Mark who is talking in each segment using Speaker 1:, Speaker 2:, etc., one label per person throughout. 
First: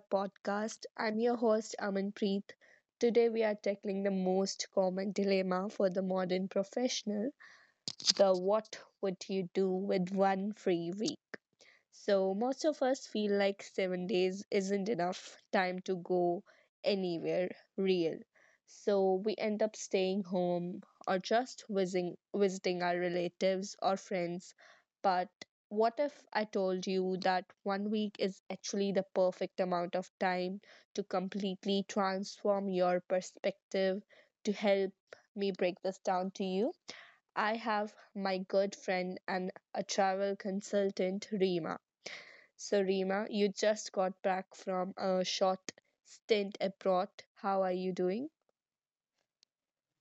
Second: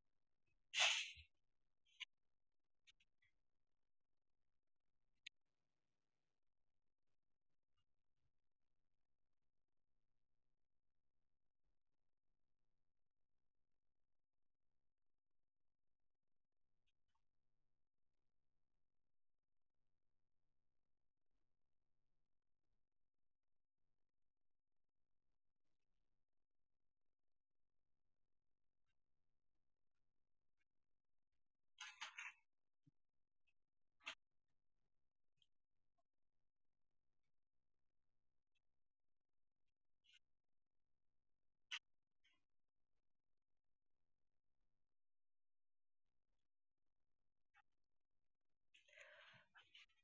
Speaker 1: podcast. I'm your host, Amanpreet. Today, we are tackling the most common dilemma for the modern professional, the what would you do with one free week? So most of us feel like 7 days isn't enough time to go anywhere real. So we end up staying home or just visiting our relatives or friends. But what if I told you that one week is actually the perfect amount of time to completely transform your perspective to help me break this down to you? I have my good friend and a travel consultant, Reema. So, Rima, you just got back from a short stint abroad. How are you doing?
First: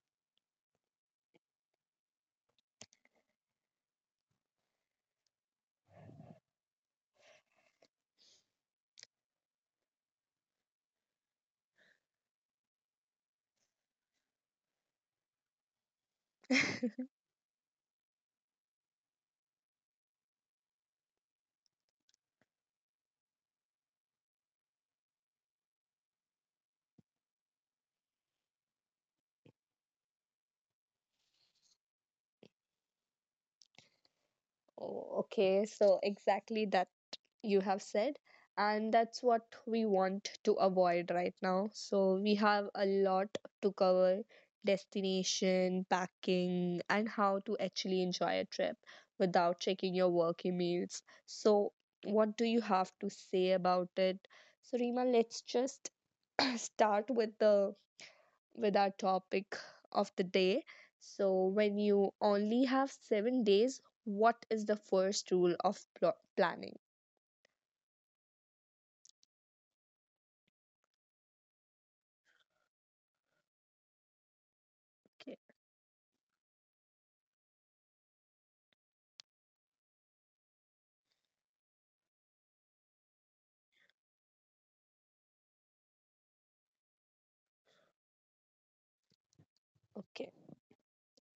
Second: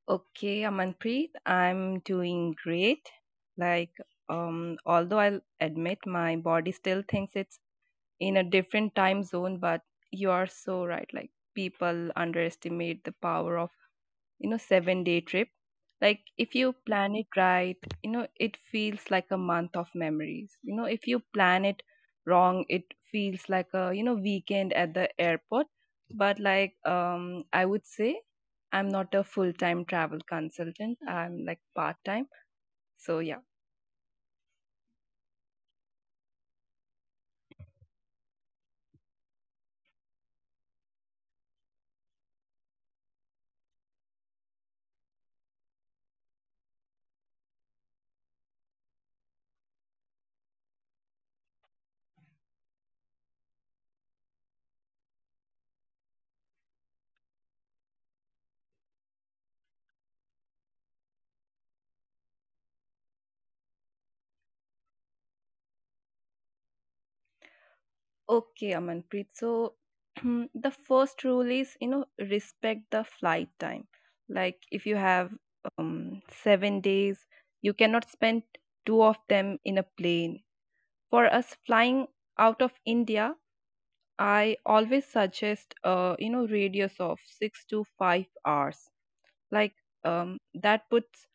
Speaker 2: Okay, Amanpreet, I'm doing great. Like, although I'll admit my body still thinks it's in a different time zone, but you are so right. Like, people underestimate the power of 7-day trip. Like, if you plan it right, it feels like a month of memories. If you plan it wrong, it feels like a, you know, weekend at the airport. But like I would say I'm not a full-time travel consultant. I'm like part-time. So, yeah.
Speaker 1: Oh, okay, so exactly that you have said. And that's what we want to avoid right now. So, we have a lot to cover: destination, packing, and how to actually enjoy a trip without checking your work emails. So, what do you have to say about it? So, Rima, let's just start with the with our topic of the day. So, when you only have 7 days, what is the first rule of planning?
Speaker 2: Okay, Amanpreet. So, the first rule is, respect the flight time. Like, if you have
Speaker 1: Okay.
Speaker 2: 7 days, you cannot spend two of them in a plane. For us flying out of India, I always suggest, radius of 6 to 5 hours. Like,
Speaker 1: Okay.
Speaker 2: that puts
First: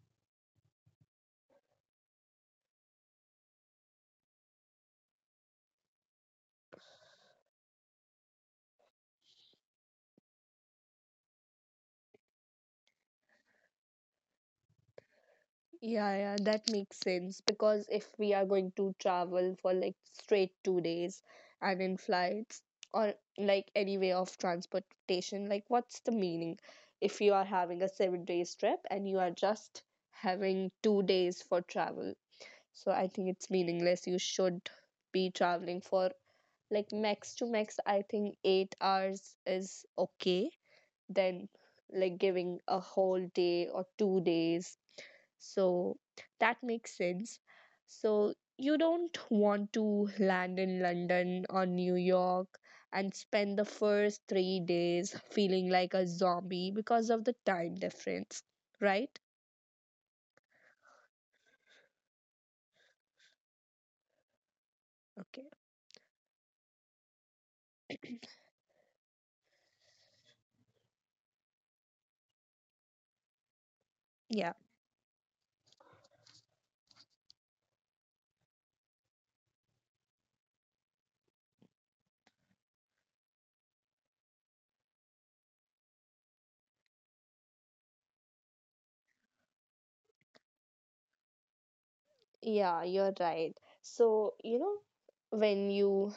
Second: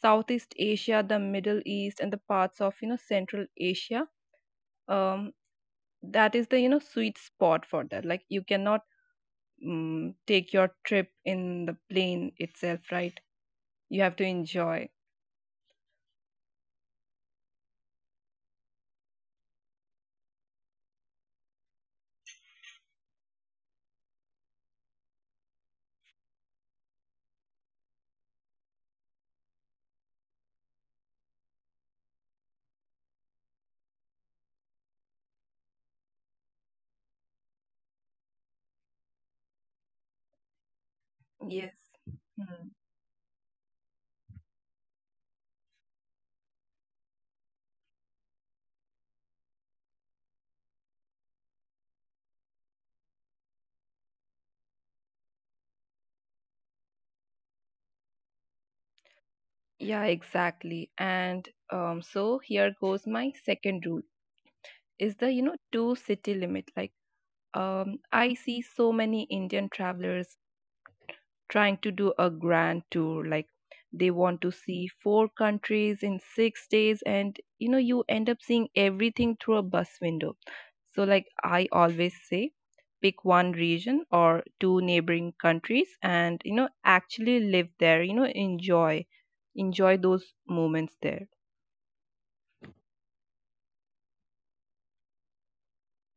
Speaker 2: Southeast Asia, the Middle East, and the parts of, you know, Central Asia. Um, that is the sweet spot for that. Like, you cannot take your trip in the plane itself, right? You have to enjoy.
Speaker 1: Yeah, yeah, that makes sense, because if we are going to travel for like straight 2 days and in flights or like any way of transportation, like what's the meaning if you are having a 7 days trip and you are just having 2 days for travel? So I think it's meaningless. You should be traveling for like max to max, I think 8 hours is okay, then
Speaker 2: Yes.
Speaker 1: like giving
Speaker 2: Mm.
Speaker 1: a whole day or 2 days. So that makes sense. So you don't want to land in London or New York and spend the first 3 days feeling like a zombie because of the time difference, right?
Speaker 2: Yeah, exactly. And so here goes my second rule, is the
Speaker 1: Okay.
Speaker 2: two city limit. Like, I see so many Indian travelers trying to do a grand tour. Like, they want to
Speaker 1: Yeah,
Speaker 2: see four countries in 6 days, and you end up seeing everything through a bus window. So, like, I always say, pick one region or two neighboring countries, and actually live there, enjoy those moments there.
Speaker 1: yeah, you're right. So, you know, when you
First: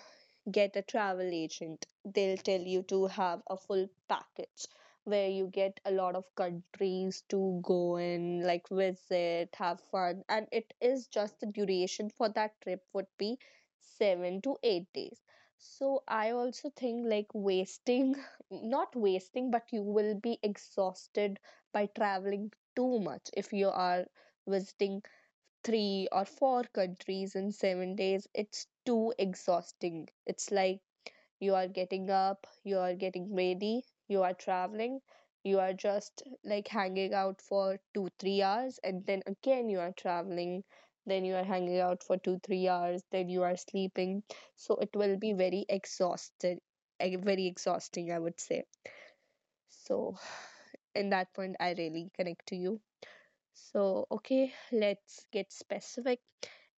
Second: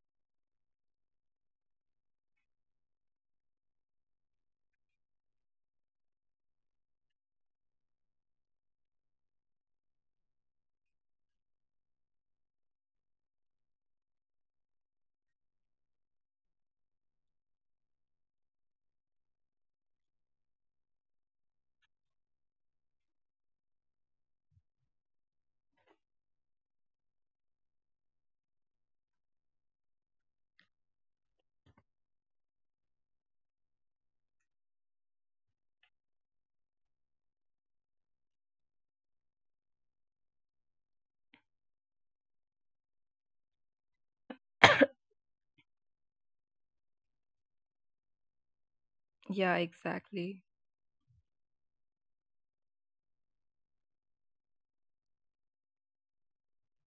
Speaker 1: get a travel agent, they'll tell you to have a full package where you get a lot of countries to go in, like visit, have fun. And it is just the duration for that trip would be 7 to 8 days. So I also think, like, wasting, not wasting, but you will be exhausted by traveling too much if you are visiting three or four countries in 7 days, it's too exhausting. It's like you are getting up, you are getting ready, you are traveling, you are just like hanging out for two, 3 hours, and then again you are traveling, then you are hanging out for two, 3 hours, then you are sleeping. So it will be very exhausted, very exhausting, I would say.
Speaker 2: Yeah,
Speaker 1: So,
Speaker 2: exactly.
Speaker 1: in that point, I really connect to you. So, okay, let's get specific.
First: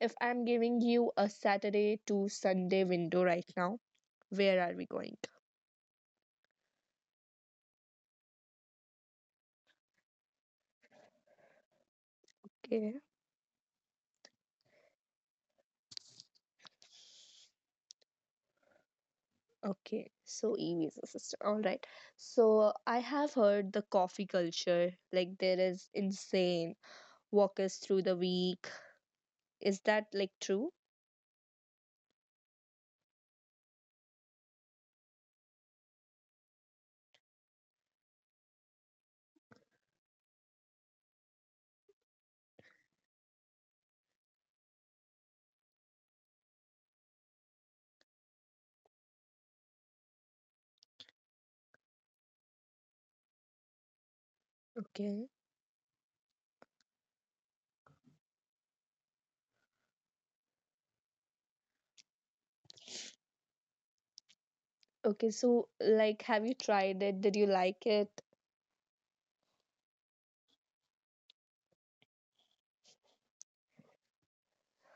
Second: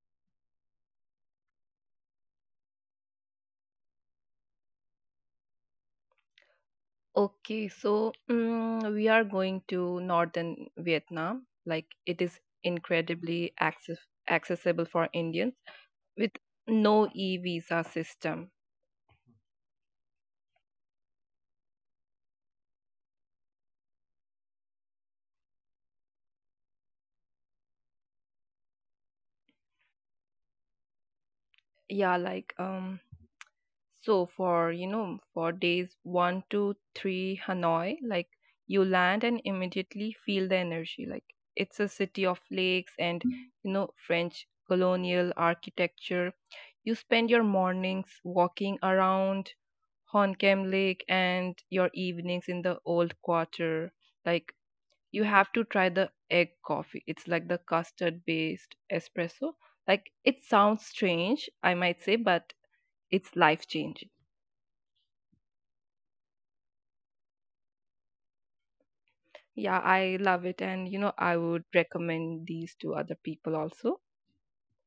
Speaker 1: If I'm giving you a Saturday to Sunday window right now, where are we going?
Speaker 2: Okay, so we are going to northern Vietnam. Like, it is
Speaker 1: Okay.
Speaker 2: incredibly accessible for Indians with no e-visa system.
Speaker 1: Okay, so e visa system. All right. So I have heard the coffee culture, like there is insane. Walk us through the week. Is that like true?
Speaker 2: Yeah, like so for for days 1 to 3, Hanoi. Like, you land and immediately feel the energy. Like, it's a city of lakes and French colonial architecture. You spend your mornings walking around Honkem Lake and your evenings in the old quarter. Like,
Speaker 1: Okay.
Speaker 2: you have to try the egg coffee. It's like the custard based espresso. Like, it sounds strange, I might say, but it's life changing.
Speaker 1: Okay, so like have you tried it? Did you like it?
Speaker 2: Yeah, I love it. And, I would recommend these to other people also.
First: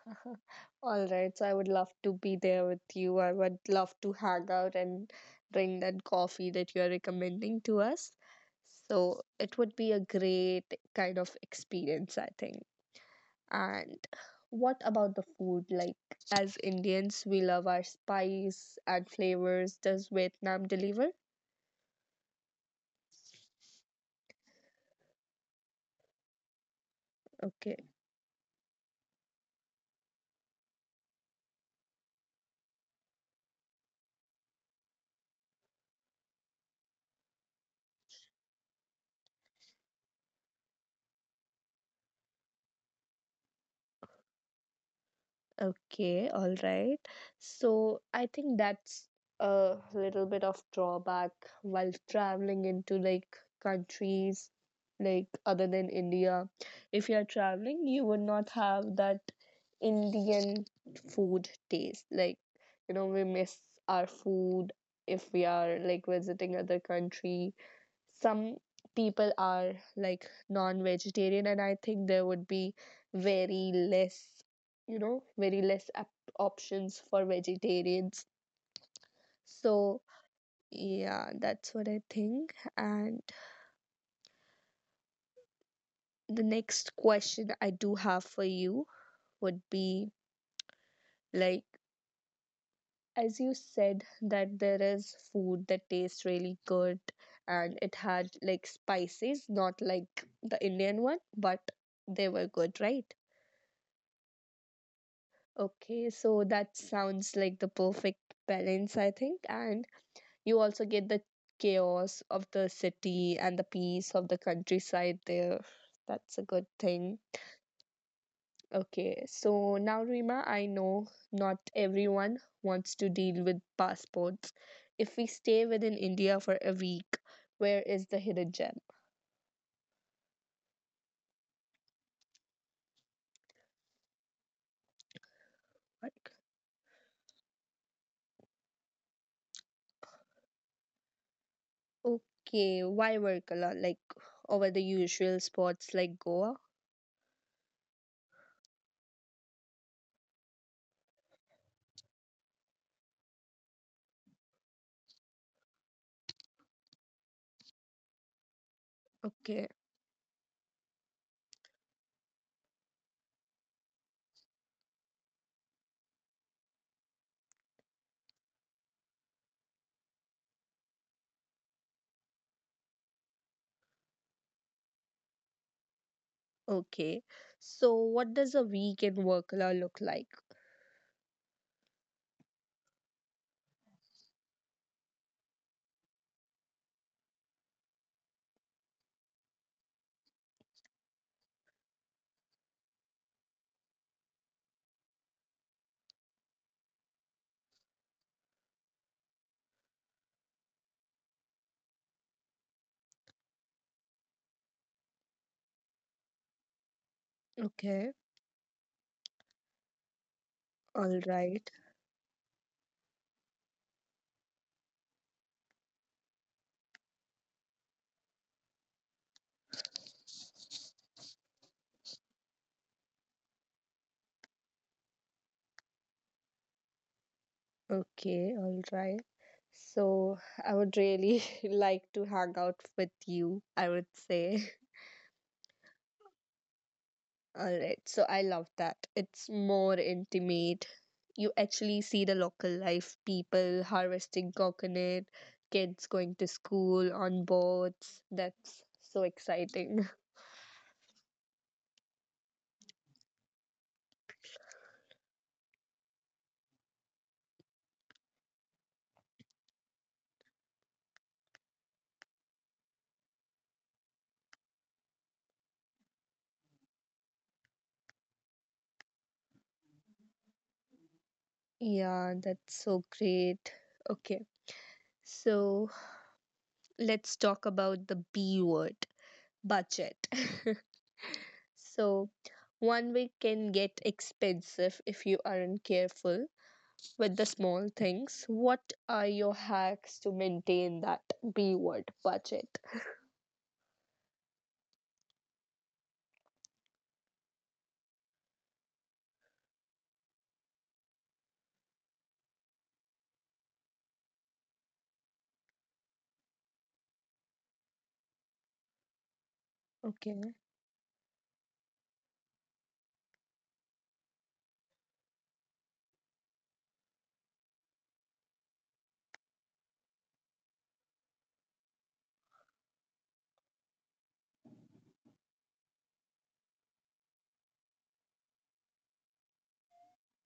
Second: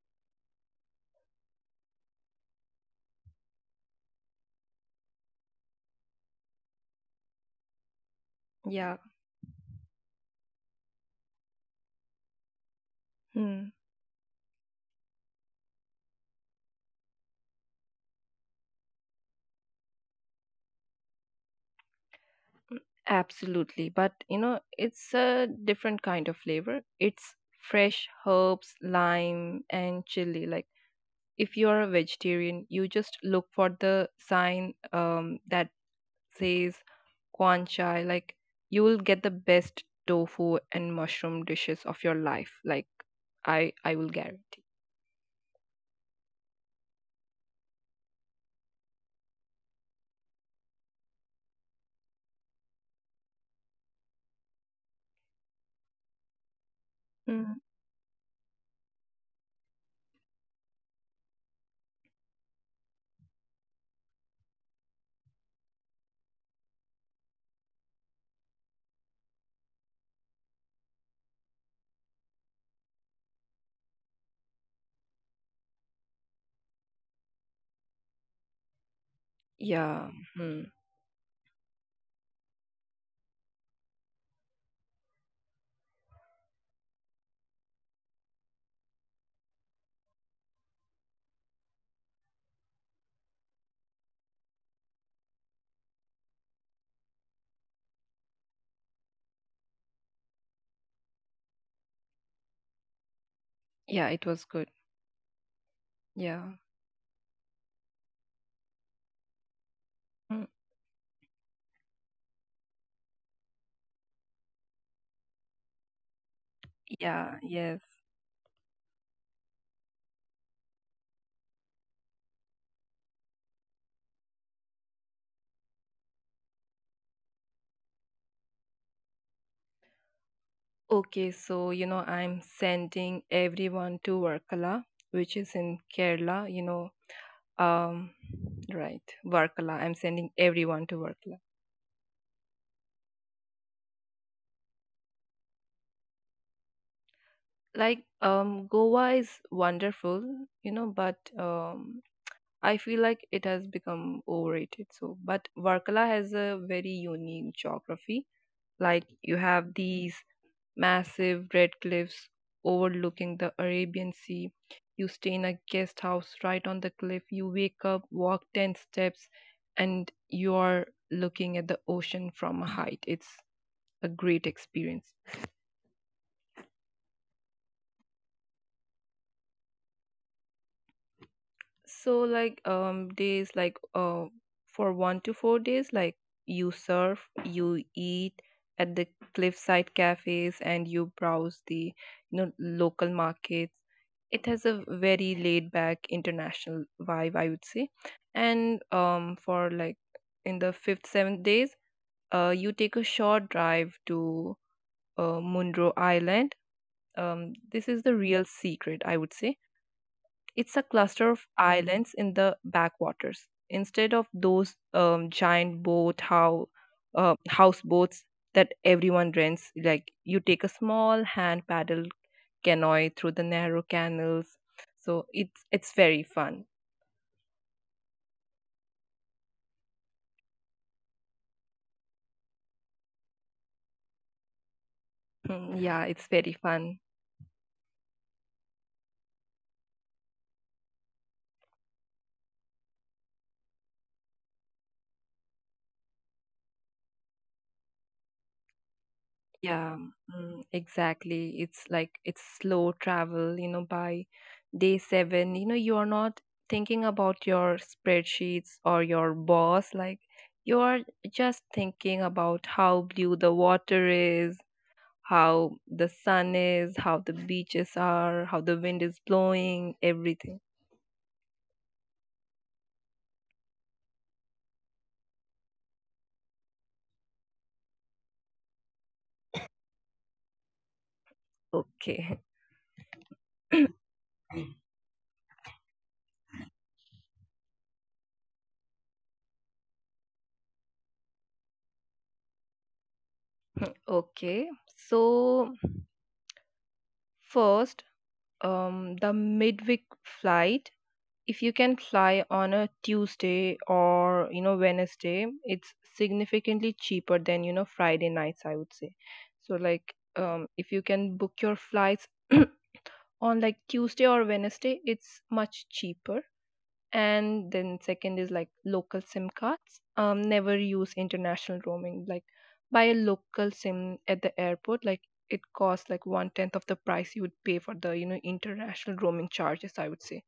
Speaker 1: All right, so I would love to be there with you. I would love to hang out and drink that coffee that you are recommending to us.
Speaker 2: Yeah.
Speaker 1: So it would be a great kind of experience, I think.
Speaker 2: Hmm.
Speaker 1: And what about the food? Like, as Indians, we love our spice and flavors. Does Vietnam deliver?
Speaker 2: Absolutely. But, it's a different kind of flavor. It's
Speaker 1: Okay.
Speaker 2: fresh herbs, lime, and chili. Like, if you're a vegetarian, you just look for the sign that says Quan Chai. Like, you will get the best tofu and mushroom dishes of your life. Like, I will guarantee.
Speaker 1: Okay, all right. So I think that's a little bit of drawback while traveling into like countries like other than India. If you're
Speaker 2: Mm.
Speaker 1: traveling, you would not have that Indian food taste. Like, you know, we miss our food if we are like visiting other country. Some people are like non-vegetarian, and I think there would be very less, you know, very less options for vegetarians. So
Speaker 2: Yeah. Mm.
Speaker 1: yeah, that's what I think. And the next question I do have for you would be, like, as you said that there is food that tastes really good and it had like spices, not like the Indian one, but they were good, right?
Speaker 2: Yeah, it was good.
Speaker 1: Okay, so
Speaker 2: Yeah.
Speaker 1: that sounds like the perfect balance, I think. And
Speaker 2: Mm.
Speaker 1: you also get the chaos of the city and the peace of the countryside there. That's a good thing.
Speaker 2: Yeah, yes.
Speaker 1: Okay, so now, Rima, I know not everyone wants to deal with passports. If we stay within India for a week, where is the hidden gem?
Speaker 2: Okay, so I'm sending everyone to Varkala, which is in
Speaker 1: Like,
Speaker 2: Kerala, you know. Um, right, Varkala. I'm sending everyone to Varkala.
Speaker 1: okay, why Varkala? Like, over the usual spots like Goa?
Speaker 2: Like, Goa is wonderful, but I feel like it has become overrated. So, but Varkala has a very unique geography. Like, you
Speaker 1: Okay.
Speaker 2: have these massive red cliffs overlooking the Arabian Sea. You stay in a guest house right on the cliff. You wake up, walk 10 steps, and you're looking at the ocean from a height. It's a great experience.
Speaker 1: Okay. So what does a weekend in Workla look like?
Speaker 2: So, like, days like for 1 to 4 days, like, you surf, you eat at the cliffside cafes, and you browse the local markets. It has a very laid back international vibe, I would say. And for like in the fifth, seventh days, you take a short drive to Munro Island. This is
Speaker 1: Okay.
Speaker 2: the real secret, I would say. It's a
Speaker 1: All
Speaker 2: cluster of
Speaker 1: right.
Speaker 2: islands in the backwaters. Instead of those giant boat how houseboats that everyone rents, like, you take a small hand paddle canoe through the narrow canals. So, it's very fun.
Speaker 1: Okay. All right. So I would really like to hang out with you, I would say.
Speaker 2: Mm. Yeah, it's very fun.
Speaker 1: All right. So I love that. It's more intimate. You actually see the local life, people harvesting coconut, kids going to school on boats. That's so
Speaker 2: Yeah,
Speaker 1: exciting.
Speaker 2: exactly. It's like it's slow travel, by day 7, you are not thinking about your spreadsheets or your boss. Like, you are just thinking about how blue the water is, how the sun is, how the beaches are, how the wind is blowing, everything.
Speaker 1: Yeah, that's so great. Okay. So let's talk about the B word, budget. So,
Speaker 2: Okay.
Speaker 1: one week can get expensive if you aren't careful with the small things. What are your hacks to maintain that B word budget?
Speaker 2: Okay. So, first, the midweek flight. If you can fly on a Tuesday or Wednesday, it's significantly cheaper than Friday nights, I would say. So, like,
Speaker 1: Okay,
Speaker 2: if you can book your flights on like Tuesday or Wednesday, it's much cheaper. And then, second is like local SIM cards. Never use international roaming. Like, buy a local SIM at the airport. Like, it costs like one tenth of the price you would pay for the international roaming charges, I would say.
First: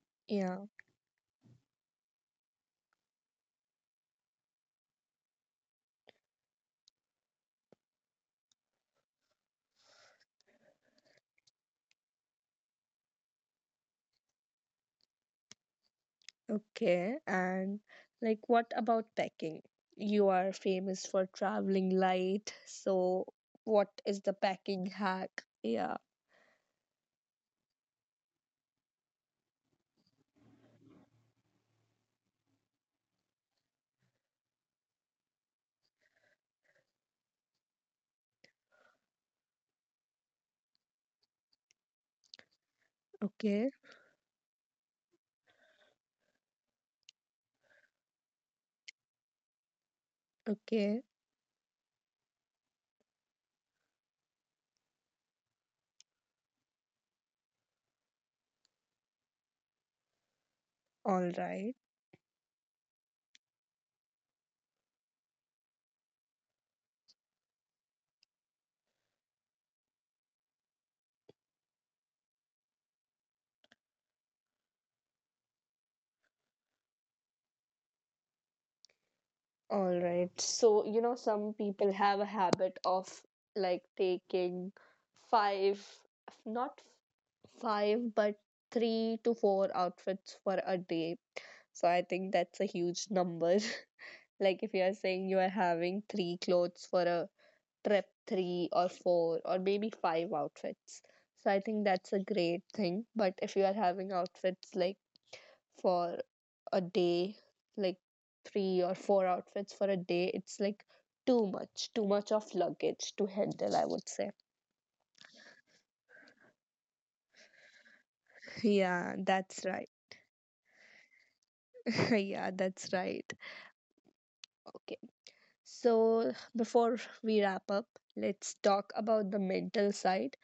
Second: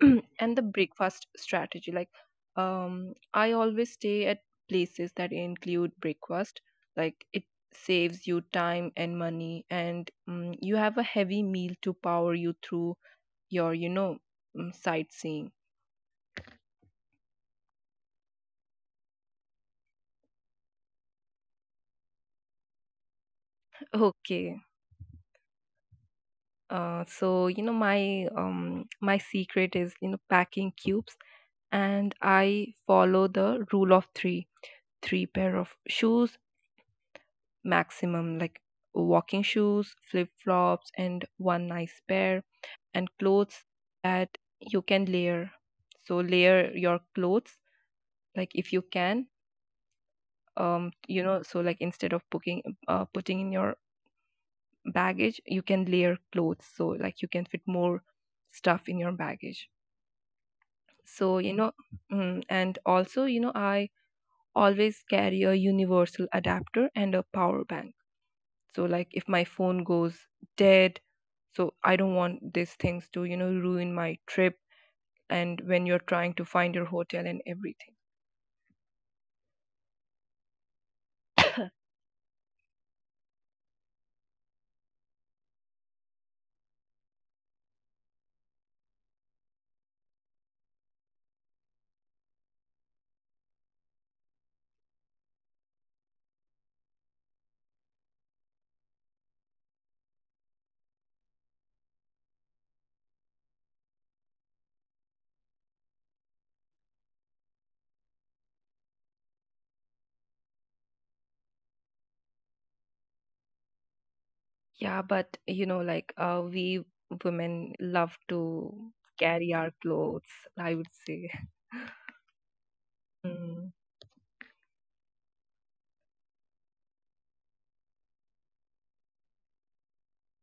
Speaker 2: And
Speaker 1: yeah,
Speaker 2: the breakfast strategy, like, I always stay at places that include breakfast. Like, it saves you time and money, and you have a heavy meal to power you through your sightseeing.
Speaker 1: okay. And like, what about packing? You are famous for traveling light, so what is the
Speaker 2: Okay.
Speaker 1: packing hack? Yeah,
Speaker 2: So, my my secret is, packing cubes. And I follow the rule of 3, three pair of shoes maximum, like walking shoes, flip flops, and one nice pair, and clothes
Speaker 1: okay,
Speaker 2: that you can layer. So, layer your clothes, like, if you can,
Speaker 1: okay,
Speaker 2: so, like, instead of booking, putting in your baggage, you can layer clothes. So, like, you can fit more stuff in your baggage.
Speaker 1: all
Speaker 2: So,
Speaker 1: right.
Speaker 2: and also, I always carry a universal adapter and a power bank. So, like, if my phone goes dead, so I don't want these things to ruin my trip and when you're trying to find your hotel and everything.
Speaker 1: All right. So, you know, some people have a habit of like taking five, not five, but three to four outfits for a day. So I think that's a huge number. Like, if you are saying you are having three clothes for a trip, three or four or maybe five outfits. So I think that's a great thing. But if you are having outfits like for a day, like three or four outfits for a day, it's like too much of luggage to handle, I would say.
Speaker 2: Yeah, but like we women love to
Speaker 1: Yeah,
Speaker 2: carry
Speaker 1: that's
Speaker 2: our
Speaker 1: right.
Speaker 2: clothes, I would say.
Speaker 1: Yeah, that's right.
Speaker 2: Mm.
Speaker 1: Okay. So, before we wrap up, let's talk about the mental side.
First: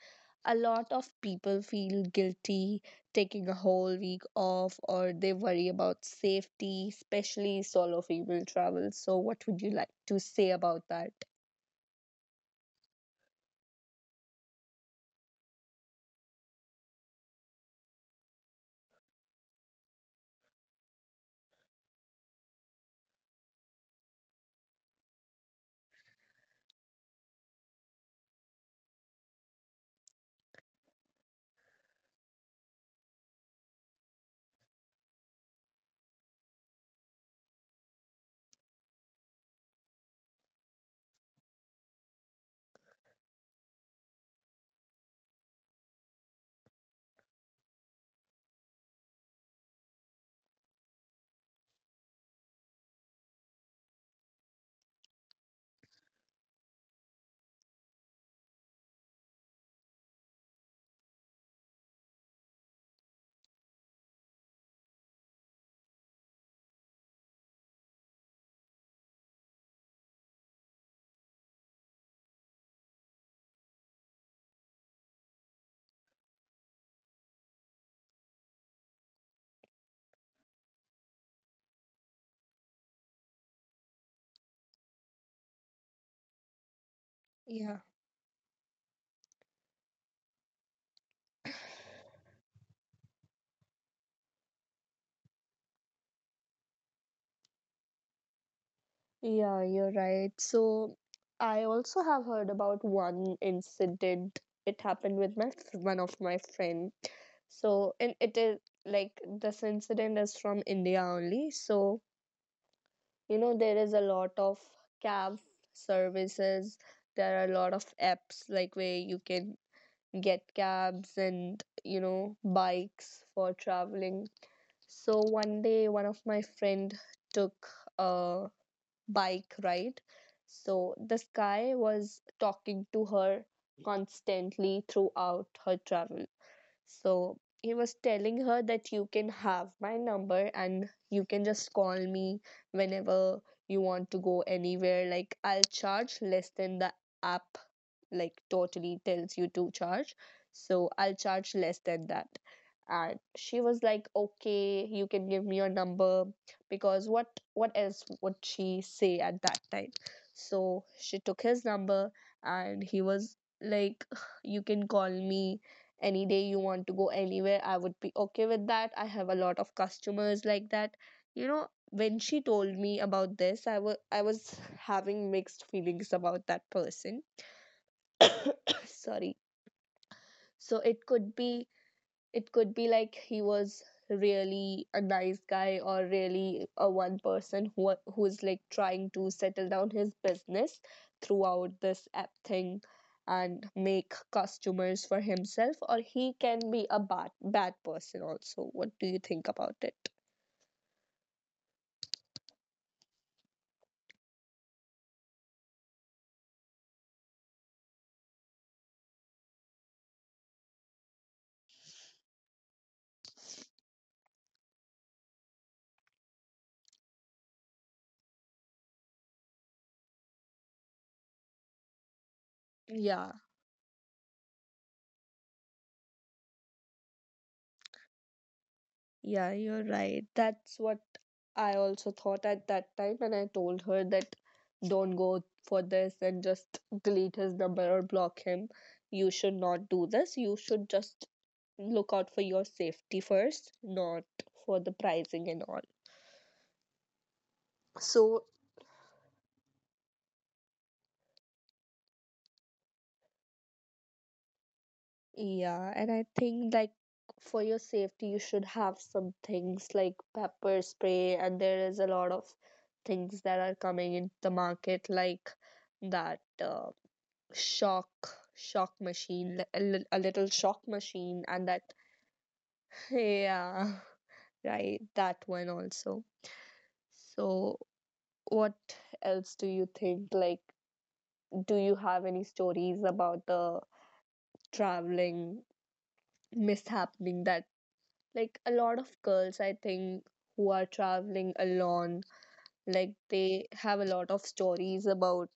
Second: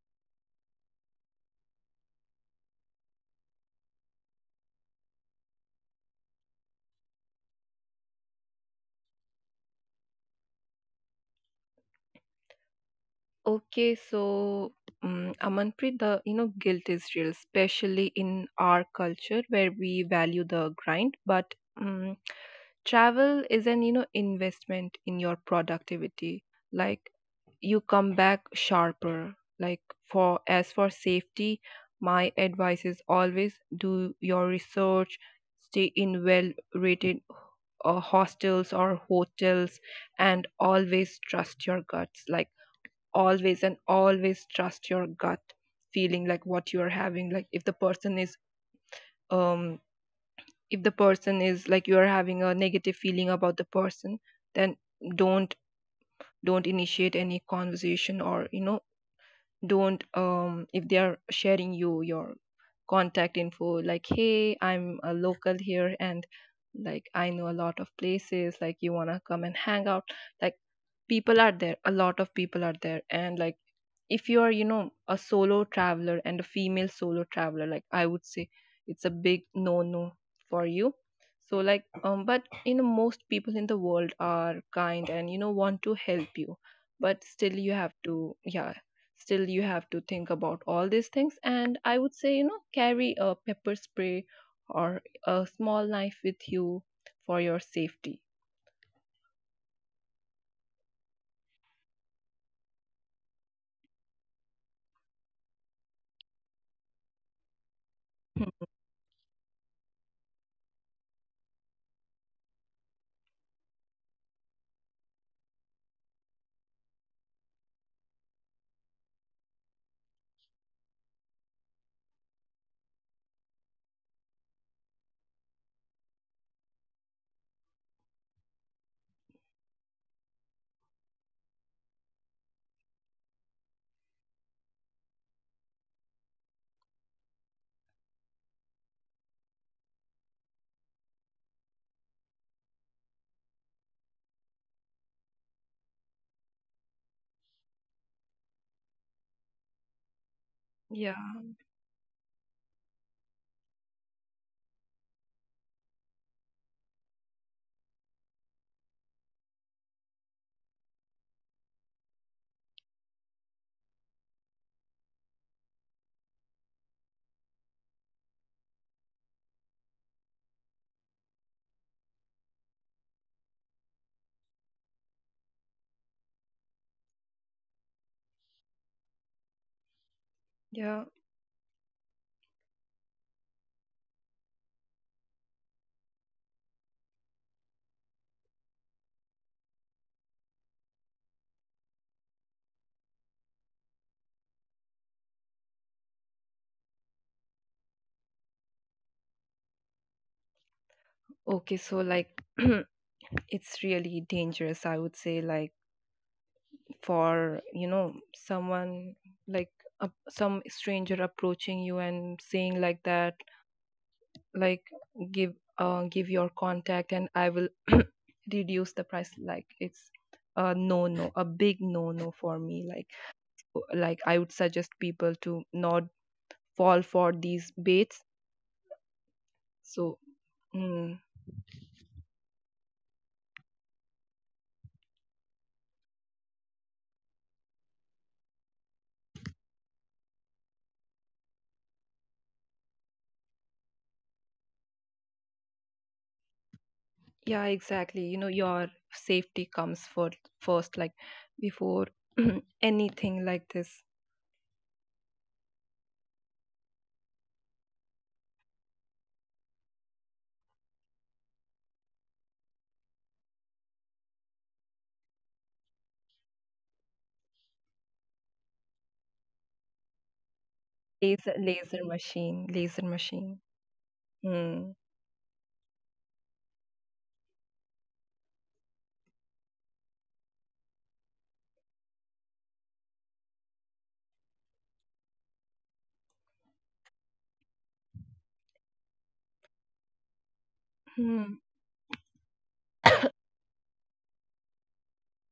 Speaker 1: A lot of people feel guilty taking a whole week off, or they worry about safety, especially solo female travel. So, what would you like to say about that?
Speaker 2: Okay, so Amanpreet, the guilt is real, especially in our culture where we value the grind, but travel is an investment in your productivity. Like, you come back sharper. Like, for as for safety, my advice is always do your research, stay in well rated hostels or hotels, and always trust your guts. Like, always and always trust your gut feeling, like what you are having. Like, if the person is um like you are having a negative feeling about the person, then don't don't initiate any conversation, or don't if they are sharing you your contact info, like, hey, I'm a local here, and like, I know a lot of places, like, you want to come and hang out, like, people are there, a lot of people are there. And, like, if you are a solo traveler and a female solo traveler, like, I would say it's a big no no for you. So, like, but most people in the world are kind and want to help you, but still, you
Speaker 1: Yeah.
Speaker 2: have to, yeah. Still, you have to think about all these things. And I would say, carry a pepper spray or a small knife with you for your safety.
Speaker 1: Yeah, you're right. So I also have heard about one incident. It happened with my one of my friend. So, and it
Speaker 2: Hmm.
Speaker 1: is like this incident is from India only. So, you know, there is a lot of cab services. There are a lot of apps like where you can get cabs and, you know, bikes for traveling. So one day one of my friend took a bike ride. So the sky was talking to her constantly throughout her travel. So he was telling her that you can have my number and you can just call me whenever you want to go anywhere. Like, I'll charge less than the app like totally tells you to charge. So
Speaker 2: Yeah,
Speaker 1: I'll charge less than that. And she was like, okay, you can give me your number, because what else would she say at that time? So she took his number and he was like, you can call me any day you want to go anywhere. I would be okay with that. I have a lot of customers like that. You know, when she told me about this, I was having mixed feelings about that person. Sorry. So
Speaker 2: yeah.
Speaker 1: it could be, it could be like he was really a nice guy or really a one person who's like trying to settle down his business throughout this app thing and make customers for himself, or he can be a bad person also. What do you think about it?
Speaker 2: Okay, so, like, it's really dangerous, I would say, like, for, someone like some stranger approaching you and saying like that, like, give your contact and I will reduce the price. Like, it's a no no, a big no no for me. like
Speaker 1: Yeah.
Speaker 2: like I would suggest people to not fall for these baits.
Speaker 1: Yeah, you're
Speaker 2: So,
Speaker 1: right. That's what
Speaker 2: mm,
Speaker 1: I also thought at that time, and I told her that don't go for this and just delete his number or block him. You should not do this. You should just look out for your safety first, not for the pricing and all.
Speaker 2: yeah, exactly.
Speaker 1: So,
Speaker 2: Your safety comes for first, like before anything like this.
Speaker 1: yeah, and I think, like, for your safety, you should have some things like pepper spray, and there is a lot of things that are coming in the market like that. Shock shock machine, a little shock machine
Speaker 2: laser
Speaker 1: and that.
Speaker 2: laser machine, laser machine.
Speaker 1: Yeah.
Speaker 2: Hmm.
Speaker 1: Right, that one also. So what else do you think, like, do you have any stories about the traveling mishappening that, like, a lot of girls, I think, who are traveling
Speaker 2: Hmm.
Speaker 1: alone, like they have a lot of stories about,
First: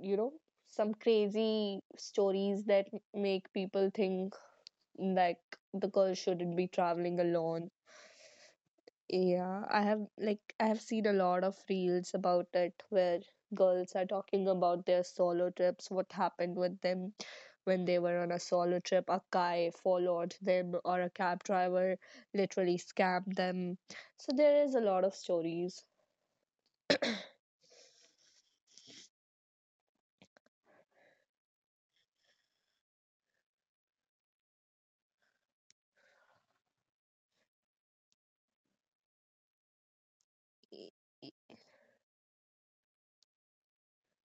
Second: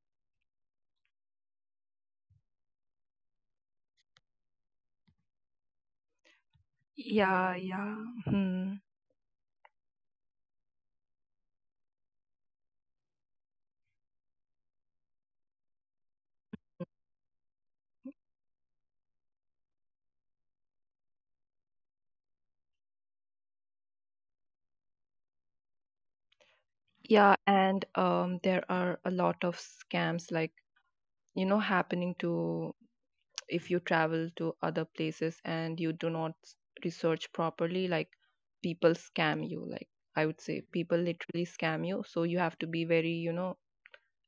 Speaker 1: you know, some crazy stories that make people think like the girl shouldn't be traveling
Speaker 2: Yeah,
Speaker 1: alone.
Speaker 2: yeah. Hmm.
Speaker 1: Yeah, I have like I have seen a lot of reels about it where girls are talking about their solo trips, what happened with them when they were on a solo trip, a guy followed them or a cab driver literally scammed them. So there is a lot of stories.
Speaker 2: Yeah, and there are a lot of scams like happening to, if you travel to other places and you do not research properly. Like, people scam you. Like, I would say
Speaker 1: E,
Speaker 2: people literally scam you. So, you have to be very,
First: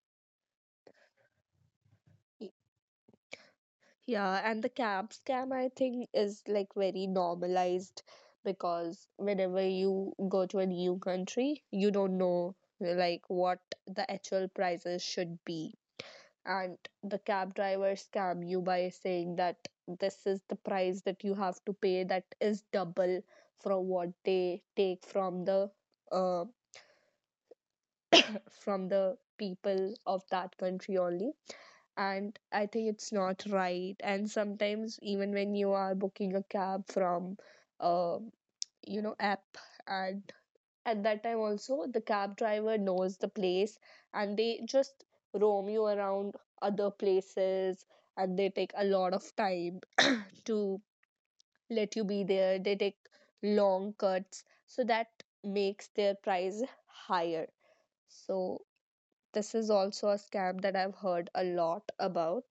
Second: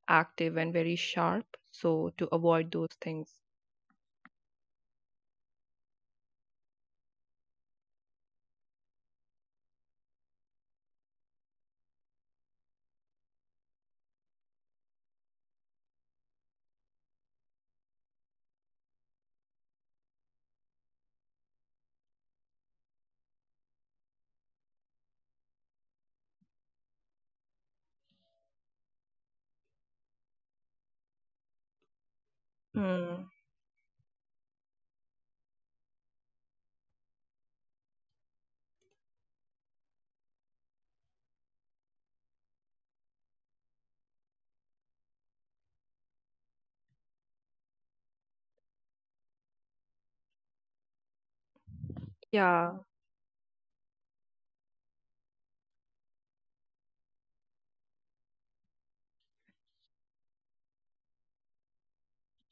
Speaker 2: active and very sharp, so to
Speaker 1: e,
Speaker 2: avoid those things.
Speaker 1: yeah, and the camp scam, I think, is like very normalized, because whenever you go to a new country, you don't know like what the actual prices should be. And the cab driver scam you by saying that this is the price that you have to pay, that is double from what they take uh, from the people of that country only. And I think it's
Speaker 2: Hmm.
Speaker 1: not right. And sometimes even when you are booking a cab from uh, you know, app, and at that time also the cab driver knows the place and they just roam you around other places, and they take a lot of time to let you be there.
Speaker 2: Yeah.
Speaker 1: They take long cuts so that makes their price higher. So this is also a scam that I've heard a lot about,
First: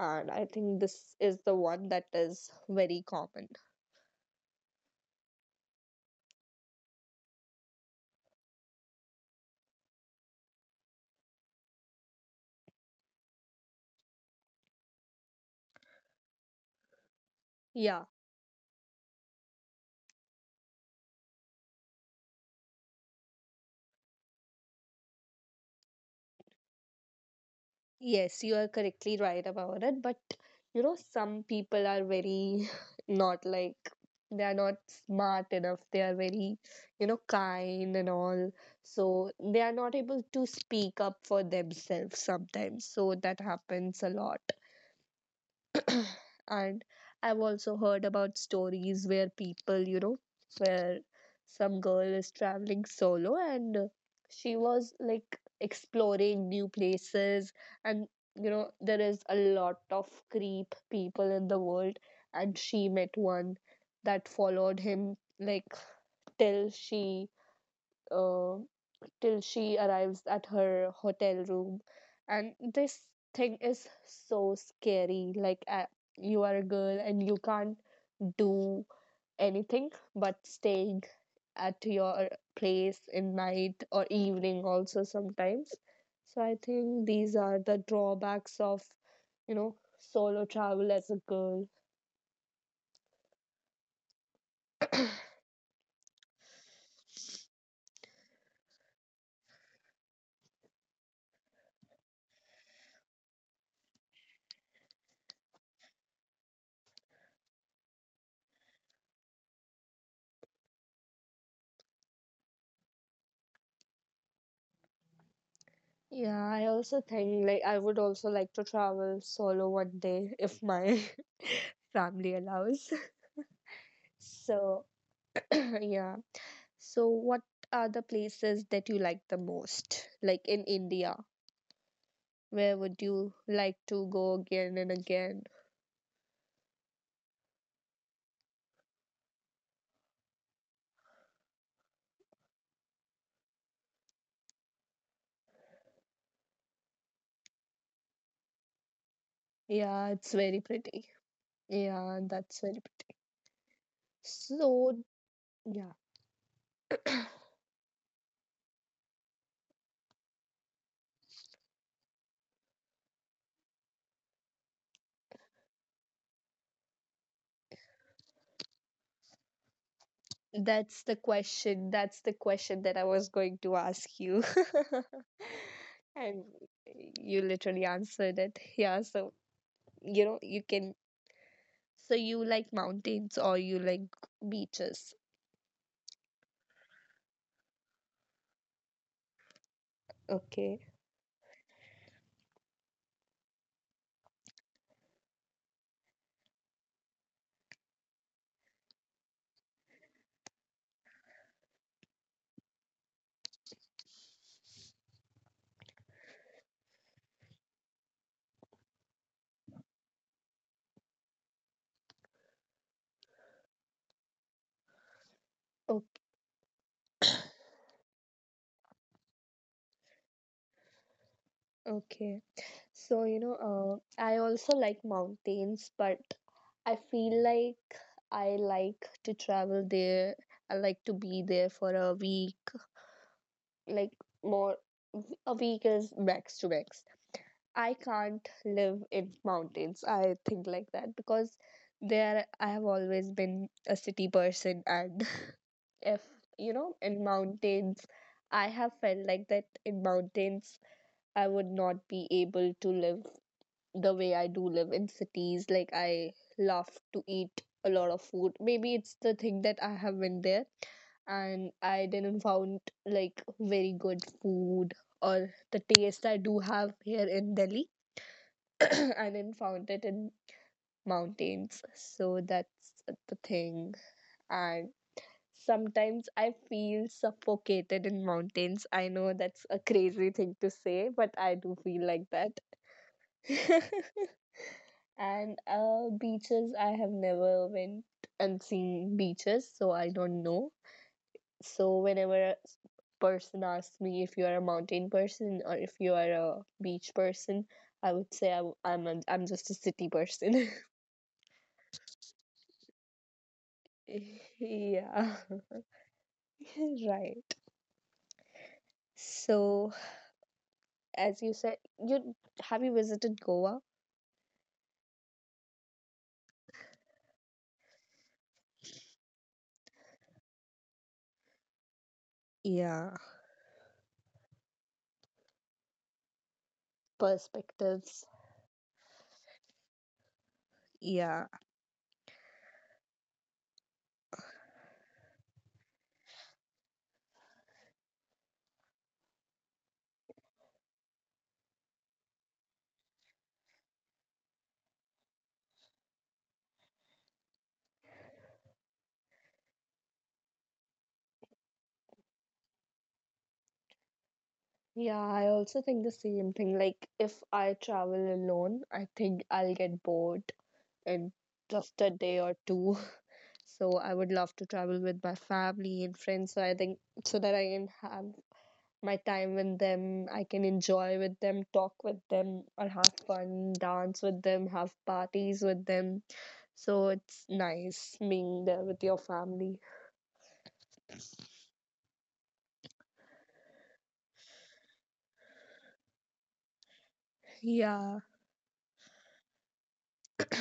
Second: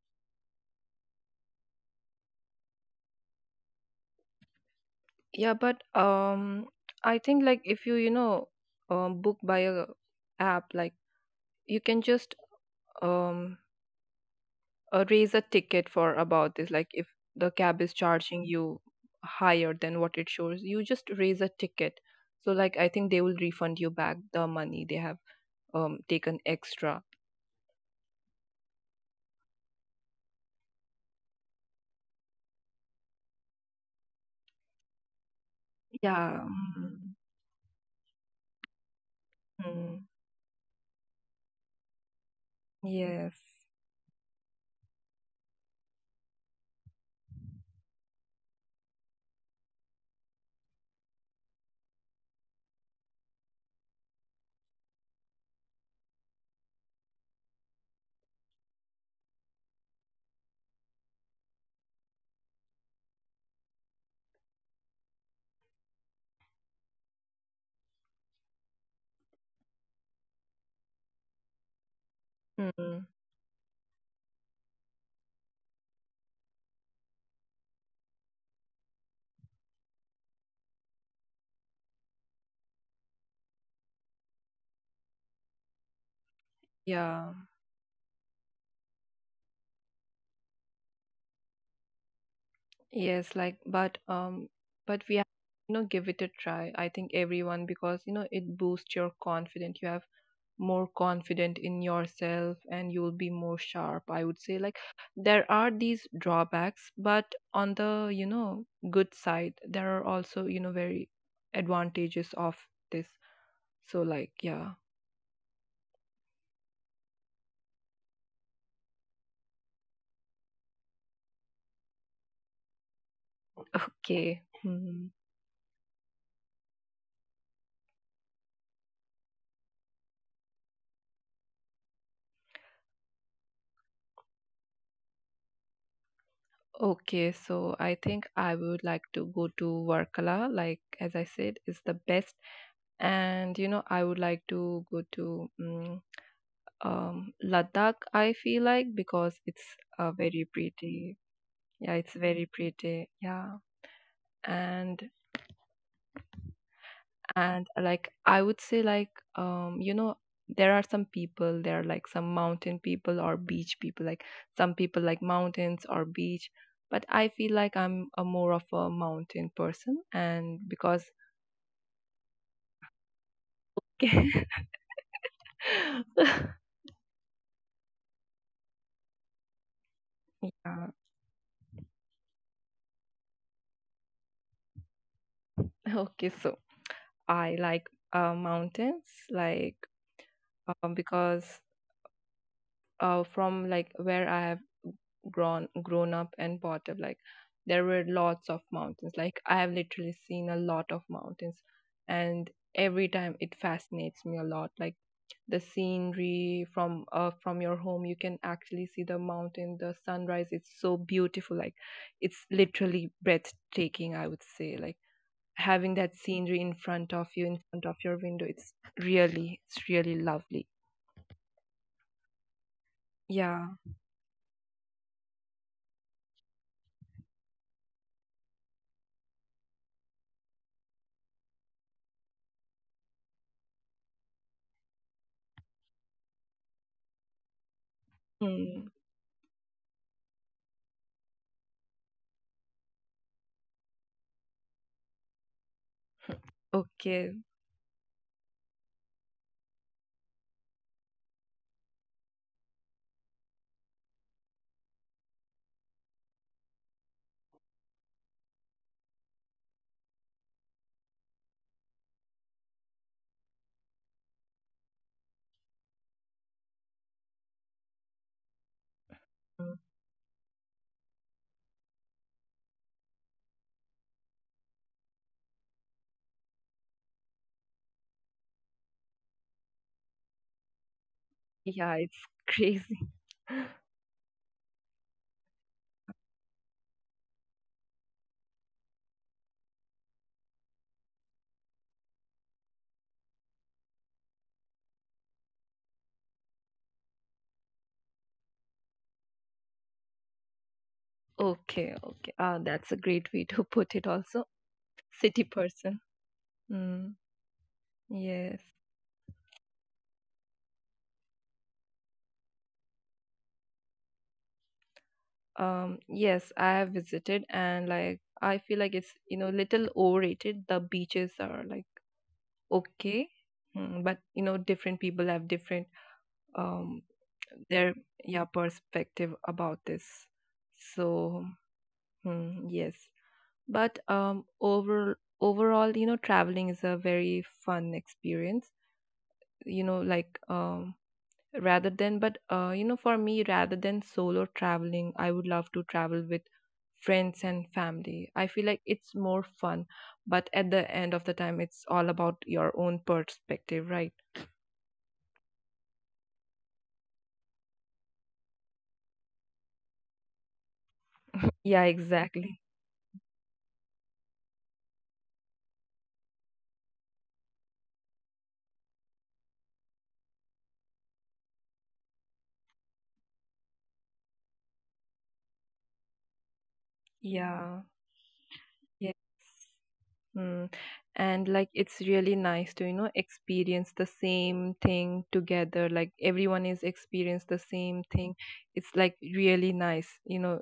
Speaker 1: and I think this is the one that is very common.
Speaker 2: Yeah, but I think, like, if you, book by a app, like, you can just um raise a ticket for about this. Like, if the cab is
Speaker 1: Yeah,
Speaker 2: charging you higher than what it shows, you just raise a ticket. So, like, I think they will refund you back the money they have taken extra.
Speaker 1: yes, you are correctly right about it, but you know, some people are very not like they are not smart enough. They are
Speaker 2: Yeah.
Speaker 1: very, you
Speaker 2: Mm.
Speaker 1: know, kind and all, so they are not
Speaker 2: Mm,
Speaker 1: able to speak up for themselves sometimes, so
Speaker 2: yes.
Speaker 1: that happens a lot. And I've also heard about stories where people, you know, where some girl is traveling solo, and she was like exploring new places. And, you know, there is a lot of creep people in the world. And she met one that followed him like till she uh, till she arrives at her hotel room. And this
Speaker 2: Mm.
Speaker 1: thing is so scary. Like, you are a girl and you can't do anything but staying at your place in night or evening also sometimes. So I think
Speaker 2: Yeah,
Speaker 1: these are the drawbacks of, you know, solo travel as a girl.
Speaker 2: yes. Like, but we have, give it a try, I think, everyone, because it boosts your confidence. You have more confident in yourself, and you'll be more sharp, I would say. Like, there are these drawbacks, but on the good side, there are also very advantages of this. So, like, yeah.
Speaker 1: Yeah, I also think like I would also like to travel solo one day if my family allows.
Speaker 2: Okay.
Speaker 1: So
Speaker 2: Hmm.
Speaker 1: yeah. So, what are the places that you like the most? Like in India, where would you like to go again and again?
Speaker 2: Okay, so I think I would like to go to Varkala, like, as I said, is the best. And I would like to go to Ladakh, I feel like, because it's
Speaker 1: Yeah,
Speaker 2: a
Speaker 1: it's
Speaker 2: very
Speaker 1: very
Speaker 2: pretty.
Speaker 1: pretty.
Speaker 2: Yeah,
Speaker 1: Yeah,
Speaker 2: it's very
Speaker 1: that's very
Speaker 2: pretty.
Speaker 1: pretty.
Speaker 2: Yeah.
Speaker 1: So,
Speaker 2: And
Speaker 1: yeah,
Speaker 2: and like, I would say, like, um you know there are some people, there are like some mountain people or beach people. Like, some people like mountains or beach, but I feel like I'm a more of a mountain person. And
Speaker 1: that's
Speaker 2: because
Speaker 1: the question. That's the question that I was going to ask you. And you literally answered it. Yeah, so, you know, you can.
Speaker 2: yeah,
Speaker 1: So, you like mountains or you like beaches?
Speaker 2: okay, so I like mountains, like
Speaker 1: Okay.
Speaker 2: because from like where I have grown up and brought up, like, there were lots of mountains. Like, I have literally seen a lot of mountains, and every time it fascinates me a lot. Like, the scenery from your home, you can actually see the mountain, the sunrise. It's so beautiful. Like, it's literally breathtaking, I would say. Like, having that
Speaker 1: Okay.
Speaker 2: scenery in front of you, in front of your window, it's really lovely.
Speaker 1: Okay. So, you know,
Speaker 2: Yeah.
Speaker 1: I also like mountains, but I feel like I like to travel there. I like to be there for a week, like more, a week is max to max. I can't
Speaker 2: Hmm.
Speaker 1: live in mountains. I think like that because there I have always been a city person, and if you know, in
Speaker 2: Okay.
Speaker 1: mountains, I have felt like that in mountains, I would not be able to live the way I do live in cities. Like I love to eat a lot of food. Maybe it's the thing that I have went there and I didn't found like very good food or the taste I do have here in Delhi. I didn't
Speaker 2: Hmm.
Speaker 1: found it in mountains. So that's the thing. And sometimes I feel suffocated in mountains. I know that's a crazy thing to say, but I
Speaker 2: Yeah,
Speaker 1: do
Speaker 2: it's
Speaker 1: feel like that.
Speaker 2: crazy.
Speaker 1: And beaches, I have never went and seen beaches, so I don't know. So whenever a person asks me if you are a mountain person or if you are a beach person, I would say I, am a, I'm just a city person.
Speaker 2: Okay, okay. That's a great way to put it also.
Speaker 1: Yeah,
Speaker 2: City person. Mm,
Speaker 1: right.
Speaker 2: yes.
Speaker 1: So as you said, you have you visited Goa?
Speaker 2: Yes, I have visited, and like, I feel like it's, little overrated. The beaches are like
Speaker 1: Yeah.
Speaker 2: okay, but different people have different um their
Speaker 1: Perspectives.
Speaker 2: yeah perspective about this. So,
Speaker 1: Yeah.
Speaker 2: yes. But overall, traveling is a very fun experience. Like rather than but you know for me rather than solo traveling, I would love to travel with friends and family. I feel like it's more fun. But at the end of the time, it's all about your own perspective, right?
Speaker 1: Yeah, I also think the same thing. Like, if I travel alone, I think I'll get bored in
Speaker 2: Yeah,
Speaker 1: just a day or
Speaker 2: exactly.
Speaker 1: two. So, I would love to travel with my family and friends. So, I think so that I can have my time with them, I can enjoy with them, talk with them, or have fun, dance with them, have parties with them. So, it's
Speaker 2: Yeah,
Speaker 1: nice being there with
Speaker 2: yes.
Speaker 1: your family.
Speaker 2: Mm. And, like, it's really nice to experience the same thing together. Like, everyone is experience the same
Speaker 1: Yeah.
Speaker 2: thing. It's like really nice,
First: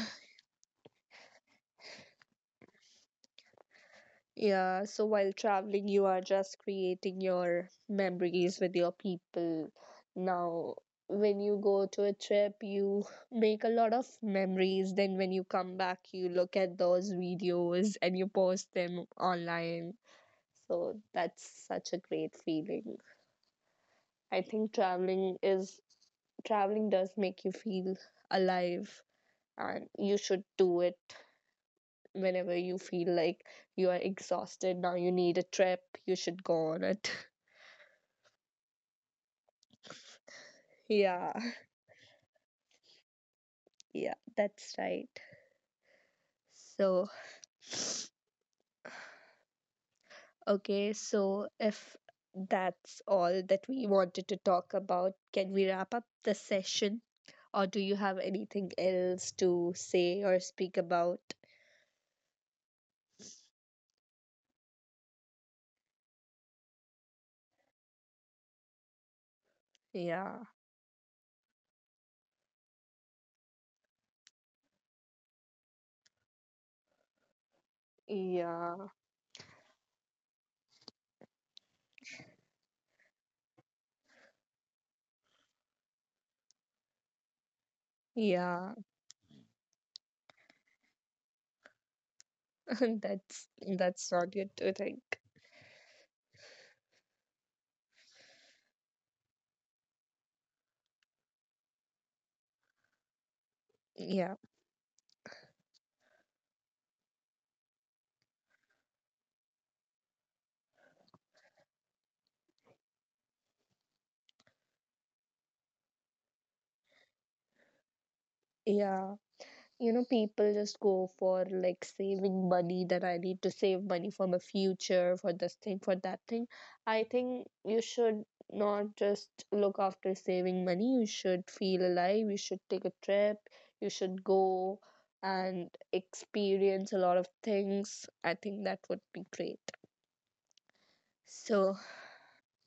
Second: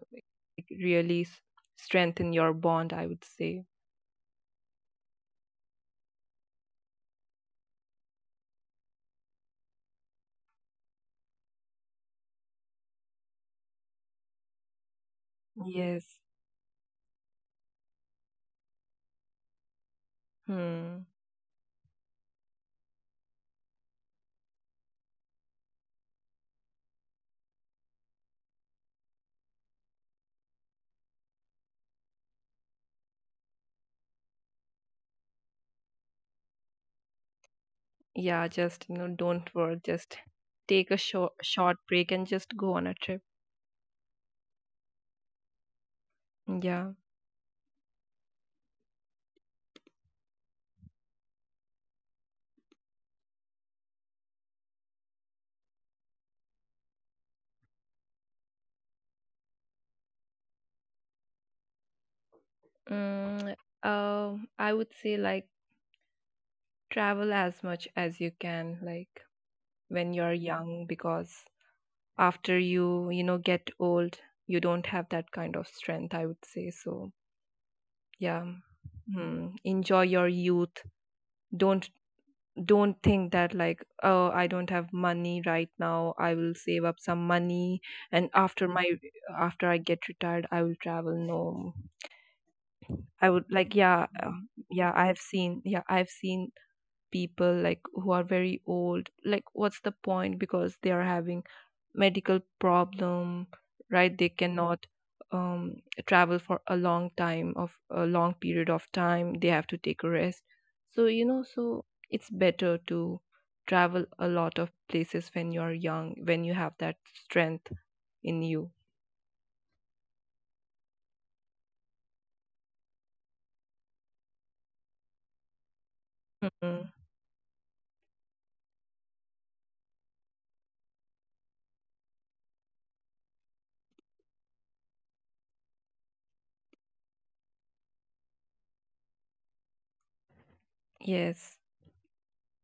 Speaker 2: really strengthen your bond, I would say.
Speaker 1: Yeah, so while traveling, you are just creating your memories with your people. Now, when you go to a trip, you make a lot of memories. Then, when you come back,
Speaker 2: Yes.
Speaker 1: you look at those videos and you post them online. So,
Speaker 2: Hmm.
Speaker 1: that's such a great feeling. I think traveling is traveling does make you feel alive, and you should do it whenever you feel like you are exhausted, now you need a trip, you should go on it.
Speaker 2: Yeah, just, don't worry. Just take a
Speaker 1: Yeah,
Speaker 2: short break and just go on a trip.
Speaker 1: yeah, that's right.
Speaker 2: Yeah.
Speaker 1: So, okay, so if that's all that we wanted to talk about, can we wrap up the session? Or do you have anything else to say or speak about?
Speaker 2: Mm, uh, I would say, like, travel as much as you can, like, when you're
Speaker 1: Yeah,
Speaker 2: young. Because after you, get old, you don't have that kind of strength, I would say. So, yeah.
Speaker 1: yeah,
Speaker 2: Hmm. Enjoy your youth. Don't don't think that, like, oh, I don't have money right now, I will save up some money, and after
Speaker 1: yeah.
Speaker 2: my after I get retired, I will travel, no. I
Speaker 1: that's
Speaker 2: would like,
Speaker 1: that's
Speaker 2: yeah,
Speaker 1: not good to
Speaker 2: yeah
Speaker 1: think.
Speaker 2: I have seen yeah, I've seen people like who are very old, like, what's the point, because they are having medical problem, right? They
Speaker 1: Yeah,
Speaker 2: cannot um, travel for a long period of time. They have to take a rest. So, so it's better to travel a lot of places when you're young, when you have that strength in you.
Speaker 1: yeah. You know, people just go for like saving money, that I need to save money for my future, for this thing, for that thing.
Speaker 2: Hmm.
Speaker 1: I think you should not just look after saving money. You should feel alive, you should take a trip, you should go and experience a lot of things. I think that would be great.
Speaker 2: Yes.
Speaker 1: So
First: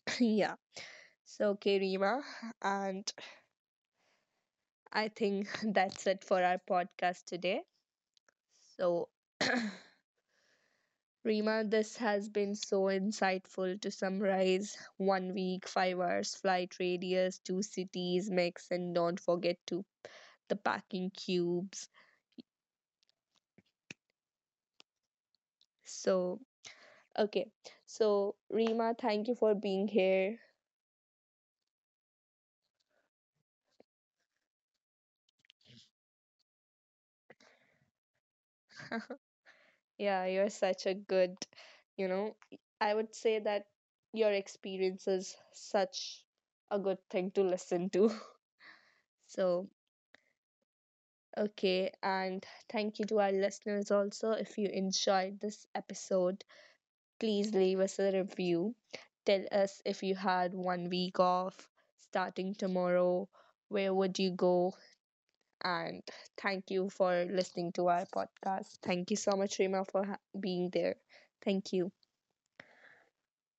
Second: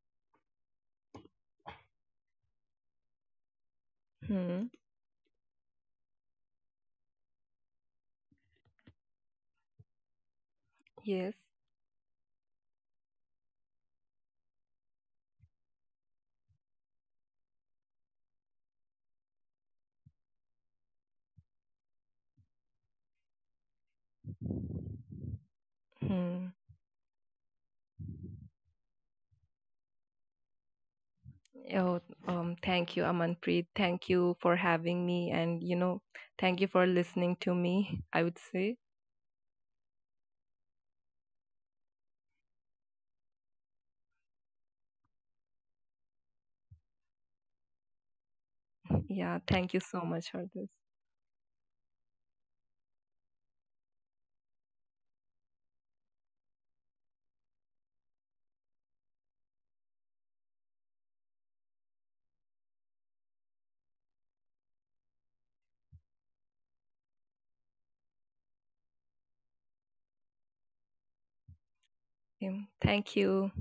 Speaker 1: yeah. So okay, Rima, and
Speaker 2: Hmm.
Speaker 1: I think that's it for our podcast today. So
Speaker 2: Yes.
Speaker 1: Rima, this has been so insightful to summarize 1 week, 5 hours, flight radius, two cities mix, and don't forget to the packing cubes. So,
Speaker 2: Hmm.
Speaker 1: okay. So, Rima, thank you for being here.
Speaker 2: Oh, thank you, Amanpreet. Thank you for having me, and thank you for listening to me, I would say.
Speaker 1: Yeah, you're such a good, you know, I would say that your experience is such a good thing to listen to.
Speaker 2: Yeah,
Speaker 1: So,
Speaker 2: thank you so much for this.
Speaker 1: okay, and thank you to our listeners also if you enjoyed this episode. Please leave us a review. Tell us if you had 1 week off starting tomorrow, where would you go? And thank you for listening to our podcast. Thank you so much, Rima, for being there. Thank you.
Speaker 2: Thank you.